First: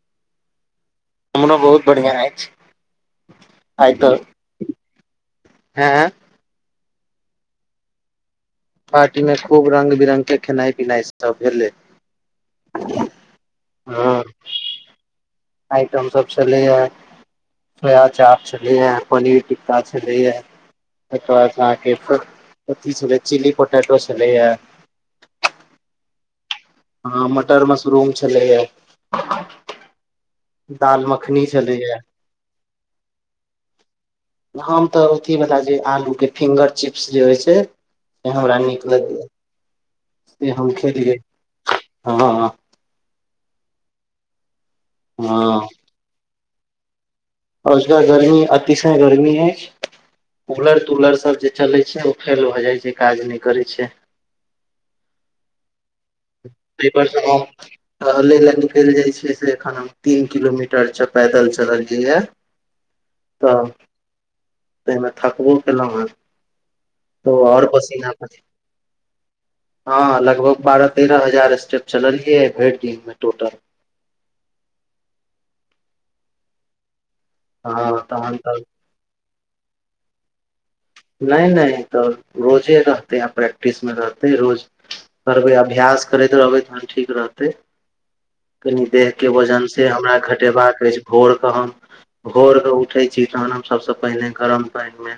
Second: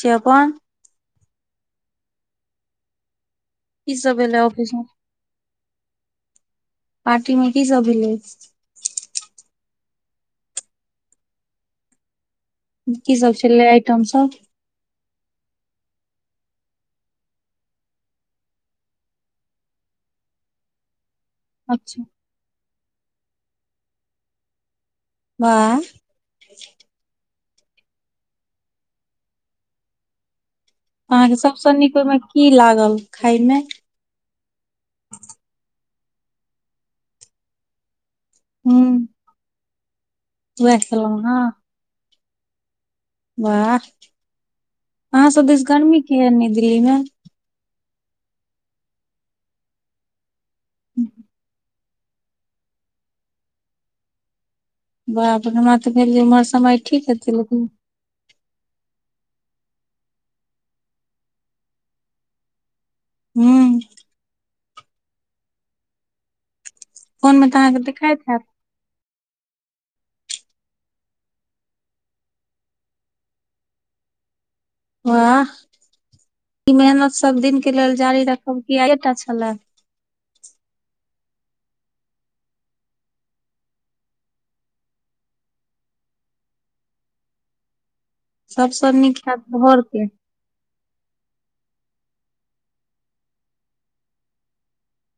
से पन हमरो बहुत बढ़िआँ अछि। आइ की तऽ सब एलै ऑफिस म हैं पार्टी मे की सब भेलै। पार्टीमे खूब रङ्ग बिरङ्गके खेनाइ पिनाइ सभ भेलै। की सब छलै आइटम हँ सब। आइटम सब चलैए सोया चाप छलै या पनीर टिक्का छलै हय ओकर बाद अहाँके अच्छा अथि छलै चिली पोटैटो छलैए। वाह हँ मटर मशरूम छलैएा दाल अहाँके मखनी सबस नीक छलैया ओहिमे की लागल खाय मे हम तऽ अथी वाल जे आलू के फिंगर चिप्स जे होइ छै से हमरा हूं नीक लगैया से हम वैह खेलौं खेलिये अहाँ हँ हँ वाह अहाँ सब हँ दिस गर्मी के ह ने हय दिल्ली मे अजोका गर्मी अतिशय गर्मी है कूलर तूलर सब जे चले छै ओ फेल भ जाय छै काज नहि करै छै बाप हमरा तऽ भेल जे उम्हर समय ठीक हेतै लेकिन त लय लए निकलि जाइ छिय से एखन हम तीन किलोमीटर च पैदल चललिय हूं तऽ ताहिमे थक्बो कयलहुँ हेँ त फोन मे तऽ आओर अहाँके पसीना देखाइत पड़ हैत हँ लगभग बारह तेरह हजार स्टेप चलियै भरि दिन छगेमे टोटल वाह ई मेहनत सब दिन के लेल हँ जारी तहन रखब तऽ किया आयएटा छले नहि नहि तऽ रोजे रहतै आ प्रैक्टिसमे रहतै रोज करबै अभ्यास करैत रहबै तहन ठीक रहतै कनि सबसँ देह नीक के हैत वजन भोर से के हमरा घट गबक अछि भोर के हम भोर के उठे छी तहन हम सबस पहिने गरम पानि मे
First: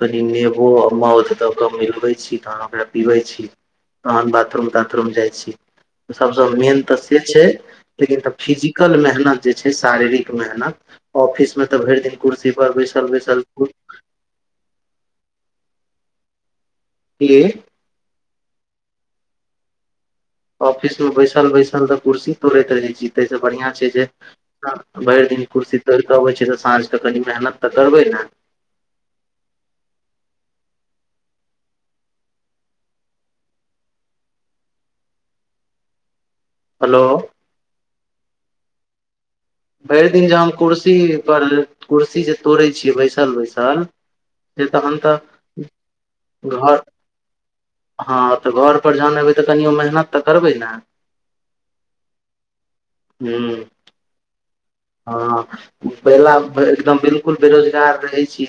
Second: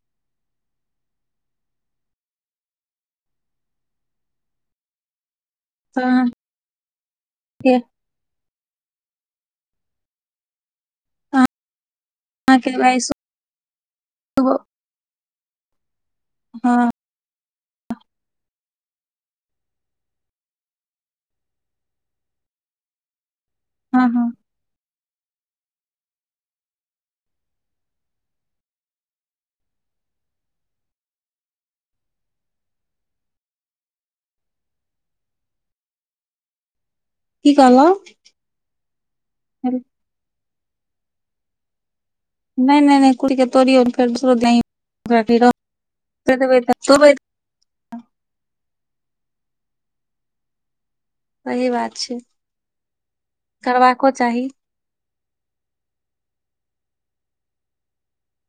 कनि नेबो आ मौध दऽ कऽ मिलबै छी तहन ओकरा पीबैत छी तहन बाथरूम ताथरूम जाइ छी तऽ अहाँके सभसँ मेन तऽ से छै लेकिन त फिजिकल मेहनत जे छै शारीरिक मेहनत ऑफिस में तऽ भरि दिन अहाँके कुर्सिपर आइ बैसल बैसल सुबह हँ [inaudible] ऑफिसेमे बैसल बैसल तऽ कुर्सी तोड़ैत रहै छी ताहिसँ बढ़िआँ छै हँ जे हँ भायिर दिन कुर्सी तोड़ कऽ अबै छै तऽ साँझ तऽ कनि मेहनत तऽ करबै ने हेलो की कहल ह बे दिन जाम कुर्सी पर कुर्सी जे तोड़ै नहि छियै नहि नहि बैसल कड़ी के तोड़ियौ बैसल फेर दसरो से तहन तऽ द घर रह हँ तऽ घर परर जहान एबै तऽ कनि मेहनत तऽ करबै ने सही बात छै ह करबाको चाही हँ पहिला एकदम बिलकुल बेरोजगार रहै छी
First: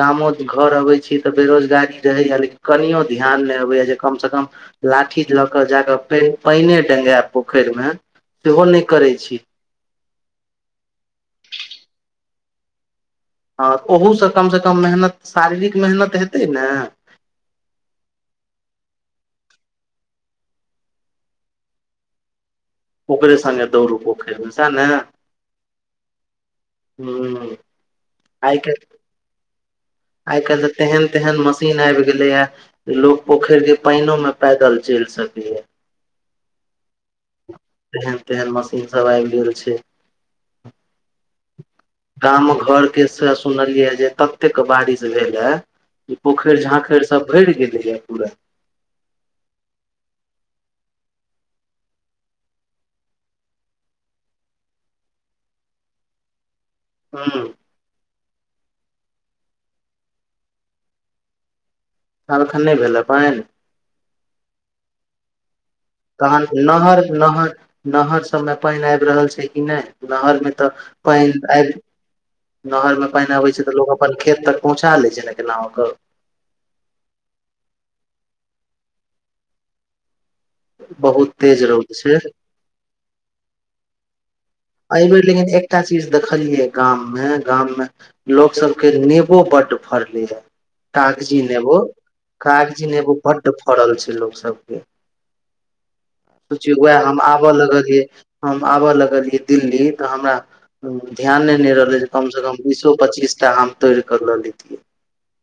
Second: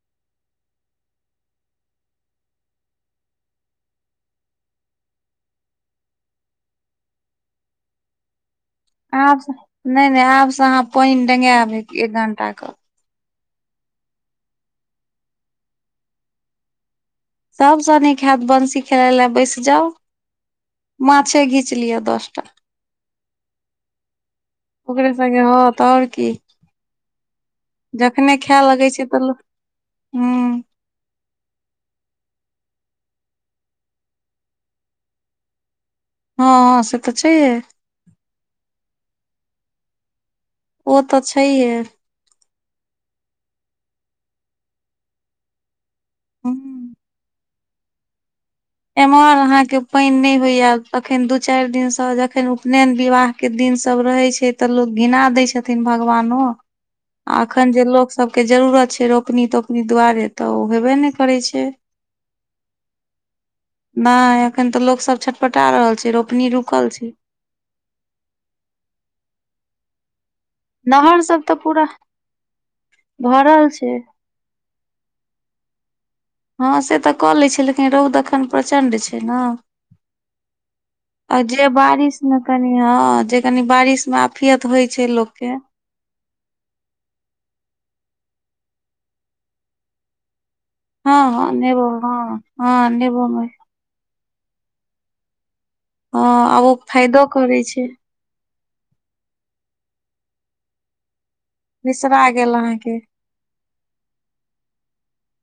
गामो घर अबैत छी तऽ बेरोजगारी रहैए लेकिन कनियो ध्यान नहि अबैए जे कमसँ कम लाठी लऽ के जााके पानने डेंगाय पोखरि मे सेहो नहि करै छी आब नहि नहि आबसँ अहाँ पानि डेंगायब एक घण्टाके हँ ओहूसँ कमसँ कम मेहनत शारीरिक मेहनत हेतै ने सभ सनीक हत बंसी खेलाय लए बैस जाउ माछे घीच लियअ दस टा ओकरे सगे दौड़ू पोखरि बझ ने ह त आओर की ह जखने आइ खाय काल्हि लगै छै तऽ हूं आइ हँ काल्हि तऽ तेहन तेहन मशीन आबि गेलैए लोकग पोखर के पानिोमे पैदल चलि सकैए हँ से तऽ छैे तेहन तेहन मसिन सब आबि गेल छैय ओ तऽ छैहे गाम घरके से सुनलियै जे ततेक बारिश भेल हए ई पोखर हूं झाखर सब भरि गेलै ये पूरा एम्हर अहाँ के पानि नहि होइयल तखन दू चारि दिन से जखन उपनयन विवाह के दिन सब रहै छै तऽ लोक घिना दै छथिन भगवानो आ ह अखन जे लोक सभके जरूरत छै रोपनी तोपनी दुआरे तऽ ओ होेबे नहि करै छै। तब एखन नहीं भेल हन पानी नहि एखन तऽ लोकसब छटपटा रहल छैय तहन नहर नहर नहर सबमे पानि आबि रहल छै कि नहि नहर मे। तऽ नहर पानि सब तऽ आब पूरा नहर मे पानि आबै छै तऽ लोग अपन। खेत तक पहुँचा ले छै ने केना हुं के हँ से तऽ कऽ लै छै लेकिन रौद एखन प्रचण्ड छै ने। बहुत तेज जे रौद बारिश छै मे कनि ह जे कनि बारिश मे। आफियत होइ छै एहिबेर लोक के लेकिन एकटा चीज देखलियै गाममे गाममे। लोकोग सब के नेबो बढ फ रले या। हँ कागजी हँ नेबो हँ हँ कागजी नेबो मे बड्ड फड़ल छै लोकग सबके। हँ आब ओ सोचिय वैहम फायदो आबऽ करै छै लगलिय। हम आबय लगलियै दिल्ली तऽ हमरा ध्यान नहि। नहि रहले बिसरा कम से गेल कम बीसो अहाँके पच्चीस टा हम तोड़ कर ले लतिियै।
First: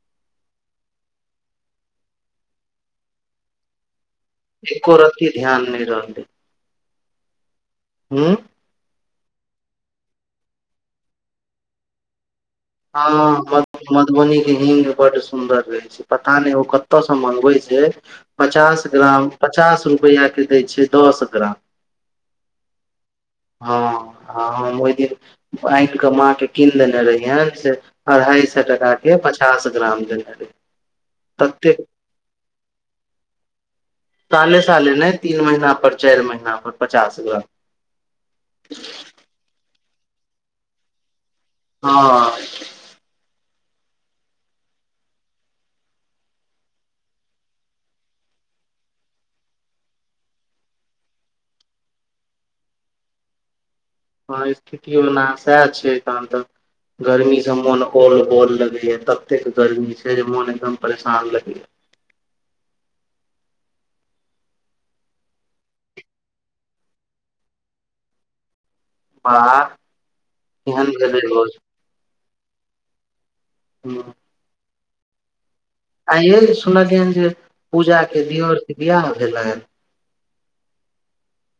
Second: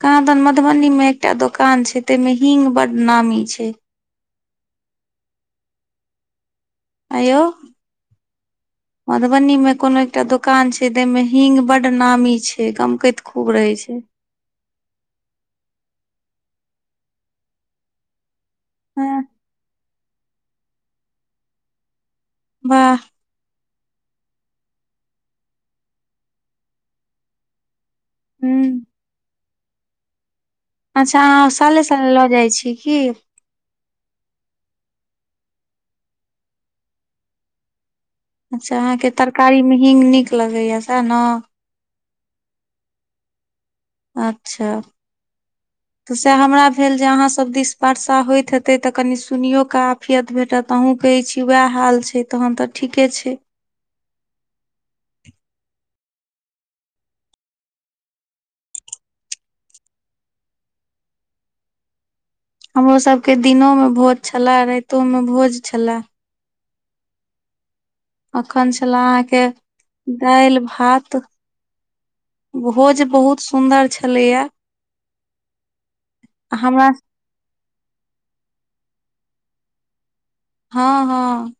कहा दन मधुबनी में एकटा दकान छै ते में हींग बड नामी छै। एको रति ध्यान नहि रहलै। आयो। हूँ मधुबनी में कोनो एकटा दुकान छै तय में हींग बढ नामी छै। गमकैत खूब हँ रहै छै मधुबनी के हींग बढ सुन्दर रहै छै पता नहि ओ कतयसँ मगबै छै। पचास हँ ग्राम पचास रुपैआ के दै छै दस ग्राम। वाह। हँ हम ओहि दिन आनि कऽ माँके कीन देने रहियन से। अढ़ाइ सए हूँ टकाके पचास ग्राम देने रहे अच्छा अहाँ ततेक साले साले लऽ जाइत छी कि साले साले नहि तीन महीना पर चारि महीना पर पचास ग्राम अच्छा अहाँके तरकारी मे हींग नीक लगैएा सएह ने। हँ। अच्छा। [inaudible] [inaudible] तऽ सह हमरा भेल जे अहाँ सब दिसबर्शा होइत हेते तऽ कनि सुनियो क आफियत भेटत। त अहूँ कहै छी उएह हाल छै तहन तऽ ठीके छै। हँ स्थिति ओना सएह छै तहन त गर्मी से मोन औल बोल लगेया तबते गर्मी छै जे मोन एकदम परेशान लगे या। हमरोसभके दिनोमे भोज छलए राइतोमे भोज छलए। अखन छलए अहाँके वाह दालि केहन भात। भेलै भोज बहुत सुन्दर रोज छलैया। आ यह हमरा सुनलियन जे पूजा के दर से बिियाह भेलनि। हँ हँ।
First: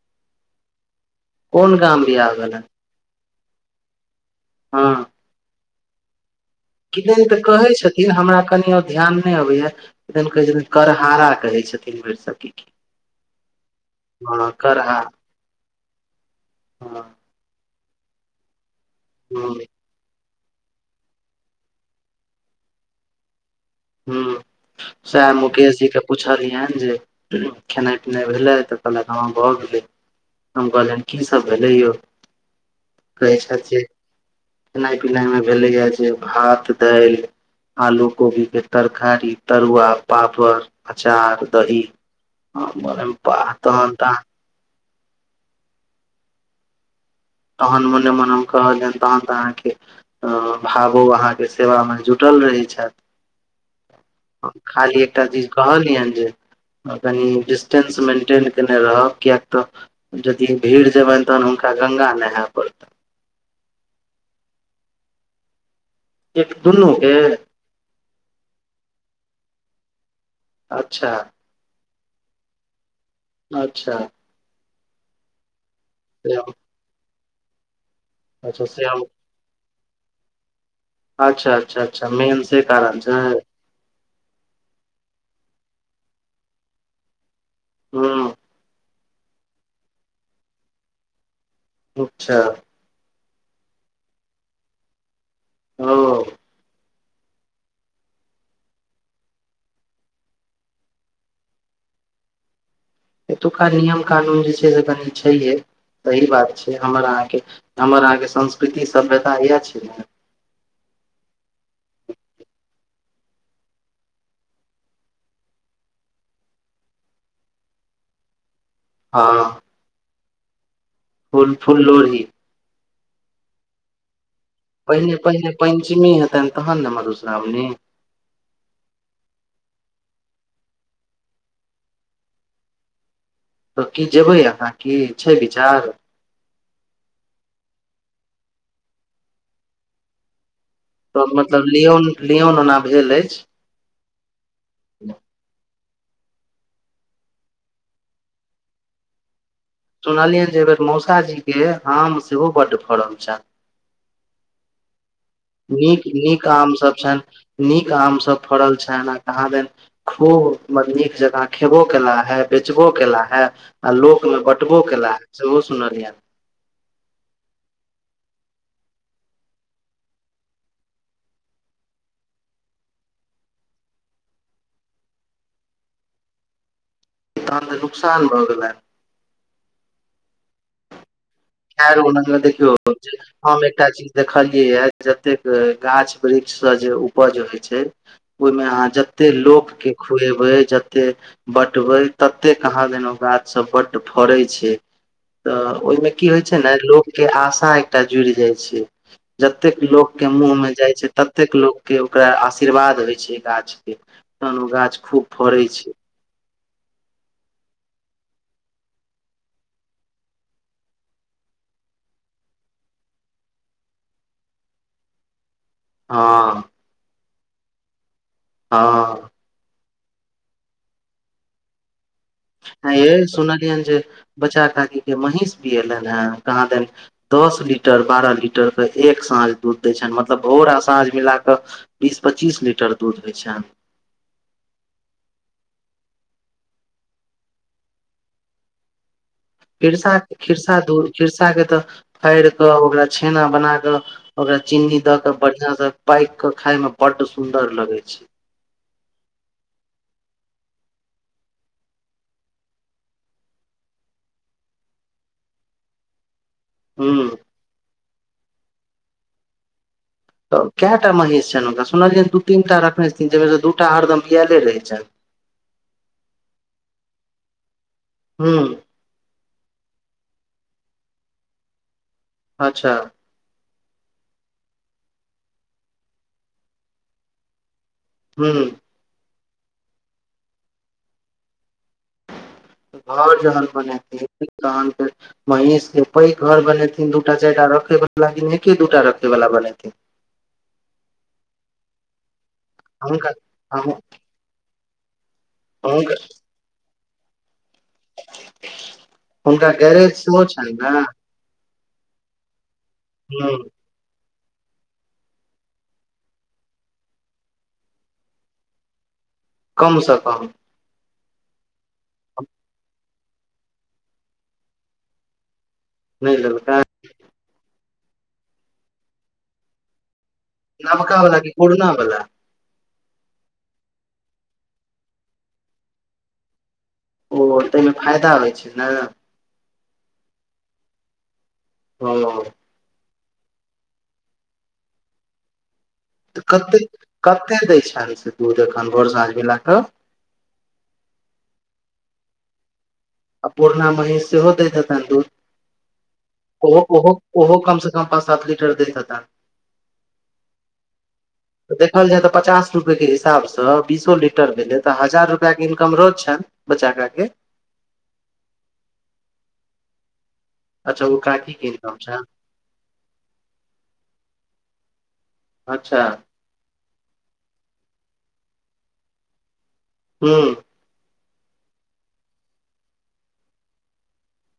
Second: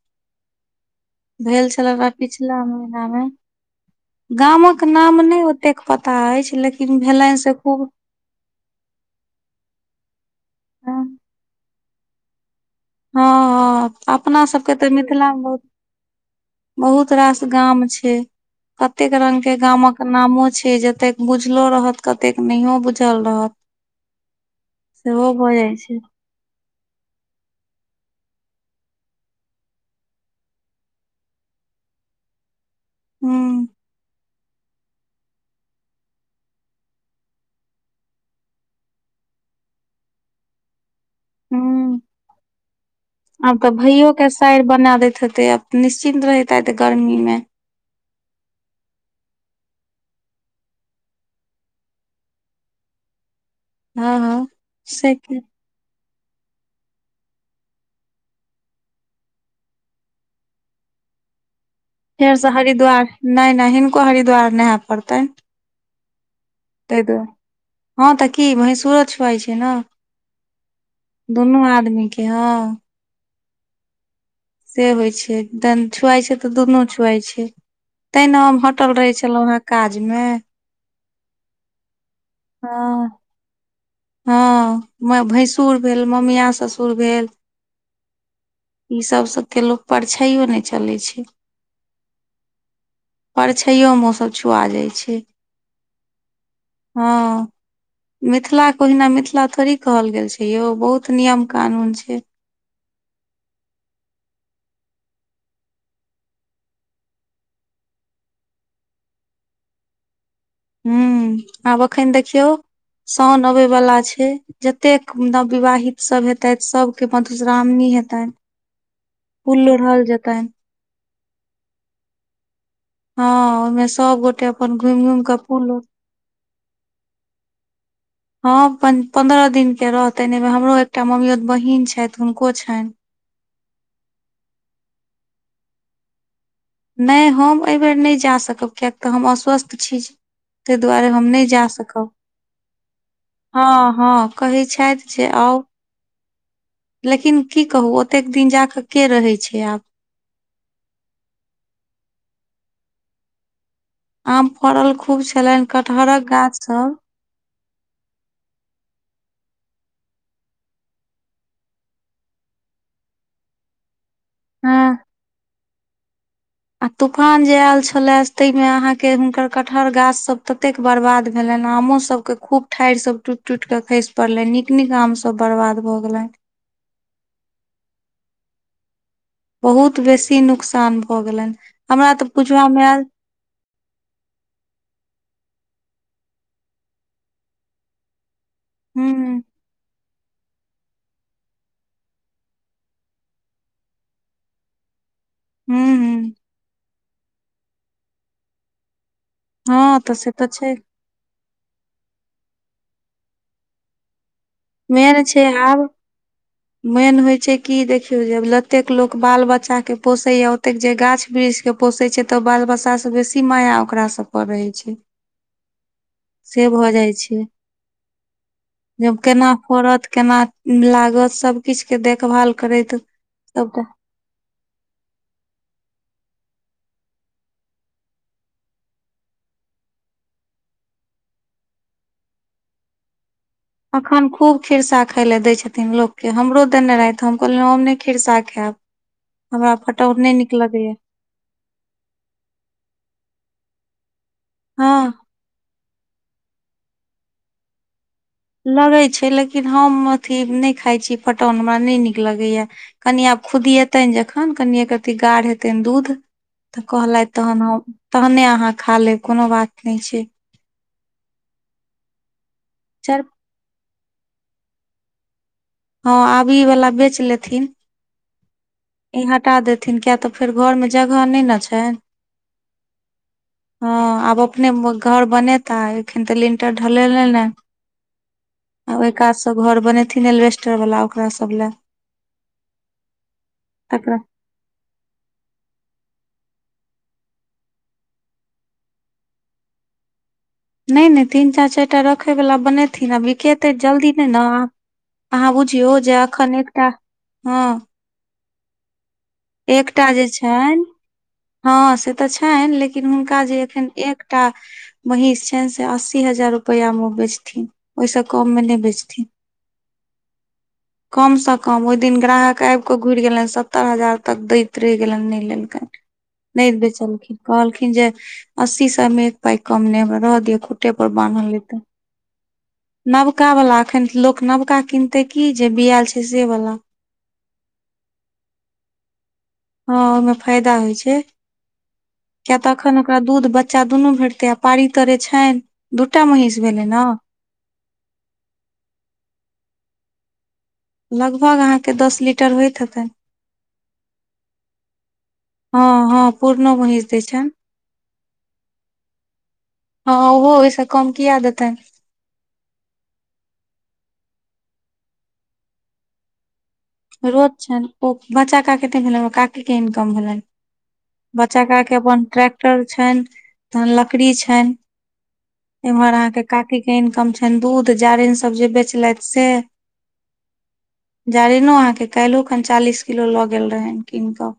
भेल कोन छले गाम ह बियाह पिछला भेलनि मे। [unintelligible] गामक हँ नाम नै ओतेक पता अछि लेकिन। किदैन भेलनि तऽ से कहै छ। खूब लेकिन हमरा कनि आ ध्यान नै अबैया कहै छथिन हँ करहहारा कहै छथिन भैरसक हँ हँ अपना सबके तऽ मिथिला मे हँ बहुत रास। गाम छै अतेक रंग के गामक। नामो छै जतेक बुझलो रहत कतेक नहियो बुझल रहत। ह सेह सेहो भऽ मुकेश जाइ जी छै के पुछ। पुछलियैन जे खेनाइ पिनाइ भेलै तऽ कहल हां भऽ गेलै हम कहलियनि की सब भेलय यौ कहे हूँ छैथ जे खेनाइ पिनाय में भेले या जे भात दैल आलू कोबी के तरकारी तरुआ पापड़। अचार दही हूँ आ [unintelligible] पैर बना देैत हेताइ आब निश्चिन्त रहैत हेतै गर्मी में तहन मने मन हम कहलियैन तहन त अहाँके हो भावो अहाँके सेवा मे जुटल रहै छैथ हँ हँ खाली से एकटा की चीज कहलियैन जे कनि डिस्टेंस मेंटेन केने रहब किएक त यदि भीड़ जेबैन तहन हुनका गंगा फेर नहाय से पड़त हरिद्वार नै नै हिनको हरिद्वार नहे परतैन एक दुनू के हँ तऽ की भैंसुरो छुआइ छै ने अच्छा दुनू आदमी के ह अच्छा से होइ छै तन छुआइ छै तऽ दुनू छुआय छै तैना हम अच्छा से हटल रहै छलहुँ हे काज में अच्छा अच्छा अच्छा मेन से कारण हँ छै हँ मय भैंसुर भेल ममिया ससुर भेल हँ ई सभ सभके लोक परछाइयो नै चलैय छय अच्छा परछैयो मे ओ सभ छुआ जाइ छै ओ हँ मिथिला ओहिना मिथिला थोड़ी कहल गेल छै यौ बहुत नियम कानून छै एतुका नियम कानून जे छै से कनी छैहे सही बात छै हमर अहाँके हमर अहाँके संस्कृति सभ्यता येह छै ने हुॅं आब एखन देखियौ सओन अबै वला छै जतेक नवविवाहित सभ हेतैथत सभके मधुश्राावणी हेतनि हँ फुल लोरल जेतैन फूल फूल लोढ़ी हँ ओहिमे सब गोटे अ पहिने पहिने पञ्चमी हेतैन तहन ने मधुश्रावणी हँ पन्द्रह दिन के रहतनि एहि हमरो एकटा मम्मियोत बहिन छथि हुनको छनि त की जेबै अहाँ की छै विचार नहि हम एहिबेर नहि जा सकब किएक तऽ हम अस्वस्थ छी जे त मतलब लियोन लियोन ओना भेल अछि हँ हँ कहै छथि जे आउ लेकिन की कहू ओतेक दिन जा क के रहैत छै आब सुनलियनि जे एहि बेर मौसाजी के आम सेहो बड्ड फड़ल छै आम फड़ल खूब छलनि छनि नीक कटहरक नीक गाछ आम सब छनि नीक आम सभ फड़ल छनि आ कहां दन खूब मत नीक जकाँ खेबो केला हे बेचबो केला हे आ लोक मे बटबो हँ केला सेहो सुनलियन आ तूफान जे आयल छले ताहि मे अहाँके हुनकर कठहर गाछ सब ततेक बर्बाद भेलनि आमो सब के खूब ठाढ़ि सब टूटि टूटि के खसि पड़लन्हि नीक नीक आम सब बर्बाद भ गेलनि तहन त नुकसान भ गेलैन बहुत बेसी नुकसान भऽ गेलनि हर हमरा ओना तऽ तरा पूजबा देखियौ। मे आयल हम एकटा चीज देखलियै ये जतेक गाछ वृक्ष से जे उपज होइ छै ओहिमे अहाँ हूँ जतेक लोकके खुएबै जते बटबै तते कहांदन ओ गाछ सब बड फड़ै छै तऽ हूँ ओहिमें की हूँ होय छै ने लोग के आशा एकटा जुड़ि जाय छै। जतेक हँ तऽ लोक के से तऽ मुँह मे जाइ छै। ततेक लोकके ओकरा आशीर्वाद होइ छै गाछके तहन ओ गाछ मेन खूब फड़ै आब छै। [inaudible] [unintelligible] मेन होय छै की देखियो जे जतेक लोक बाल बच्चा के पोसे या ओते जे गाछ वृक्ष के। पोसैत छै तऽ बाल बच्चासँ बेसी माया ओकरासबप रहै छै। [unintelligible] से भऽ जाइ छै। हँ। जब केना फड़त केना लागत सबकिछ के देखभाल। करैत आंय यै सबटा सुनलियनि जे बचार काकी के महींष बिये लनि हे कहाँ दनि। दस लीटर बारह लीटर के एक साँझ दूध दै छनि मतलब भोरा आ साँझ मिला के। बीस पच्चीस लीटर दूध होइ छनि। अखन खूब खिरसा खाय ले दै छथिन लोकके हमरो देने रहथि हम कहलिय हम नहि खिरसा खायब। हमरा खिरसा फटौन नहि नीक खिरसा लगैया। दूध खिरसा के तऽ फाड़ि कऽ ओकरा छेना बना कऽ ओकरा चीन्नी दऽ हँ कऽ बढ़िऑं से। पैक के खाय में बड सुंदर लगे छै। लगैत छै लेकिन हम अथि नहि खाइत छी फटौन हमरा नहि नीक लगैए। कनि आब खुदिएतनि जखन कनिए रति गाढ़ हेतनि दूध। तऽ हूं कहलथि तहन तहने अहाँ खा लेब कोनो बात नहि छै। तऽ कएटा महीष छनि हुनका सुनलियअनि दू तीन टा रखने चल छथिन जाहिमेसँ दूटा हरदम बियाएले रहै छनि। हँ आब ई वला बेच लेथिन। हू। ई हटा देथिन किएक तऽ फेर घरमे जगह नहि न छनि। अच्छा। हँ आब अपने घर बनेता एखन तऽ लिंलटर ढलेल हने। हूँ आ ओहि काज से घर बने थिन एलवेस्टर वाला ओकरा सब लए [inaudible] तकरा महीष के पैघ घर बनेथिन दू टा चाइर टा रखे वाला लिन एके दू टा रखे वाला बनेथिन नय नय तीन चारि चारि टा रखयवला बनेथिन आ हुनका बिकेतै हम- जल्दी नय ने आब अहाँ बुझियौ हुनका जे एखन एकटा हँ हुनका एकटा गैरेज जे सेहो छनि छैन ने हँ से तऽ छैन लेकिन हुनका ह जे एखन एक एकटा महीष छैन से अस्सी हजार रुपैआ मे बेचथिन ओहिस कममे नय बेचथिन कमसँ कम कमसँ कम ओइ दिन ग्राहक आइब कऽ घुरि गेलनि सत्तरि हजार तक दैत रहि गेलनि नहि लेलकनि नहि नय लेलकै बेचलखिन कहलखिन जे अस्सी सए मे एक पाइ कम नय रह दियौ खुटे पर नबका वाला कि बान्नल तऽ पुरना वाला नवकावला एखन लोक नवका किनतै की जे बियाएल छै से वला ओ ताहिमे फायदा होइ छै ने हँ ओए मे फायदा होइ छै हँ किया एखन ओकरा दूध बच्चा दुनू भेटतै आ पाड़ी तरे छैन तऽ कतै कतै दै छैन से दूध एखन भर साँझ मिला कऽ लगभग अहाँके दस लीटर होइत हतै आ पुरना महीस सेहो दैत हेतैन दूध हँ हँ पू ओहो ओहो ओहो कम से कम पाँच सात लीटर दैत हेतेन हँ ओहो ओहिस कम किया देतय तऽ देखल जाय तऽ पचास रुपै के हिसाबसँ बीसो लीटर भेलै तऽ हजार रुपैया के इनकम रोज छैन बचा [unintelligible] रोज छैन ओ बचा का केते भेलैन ओ काकी के इनकम भेलैन अच्छा ओ काकी बच्चा का के इनकम छनि अपन ट्रैक टल छैन तऽ लकड़ी छैन अच्छा इम्हर अहाँ के काकी के इनकम छैन दूध जारैन सब जे बेचलथिन से हूँ जारैनो अहाँके काल्हो खन चालीस किलो लऽ गेल रहे कीन कऽ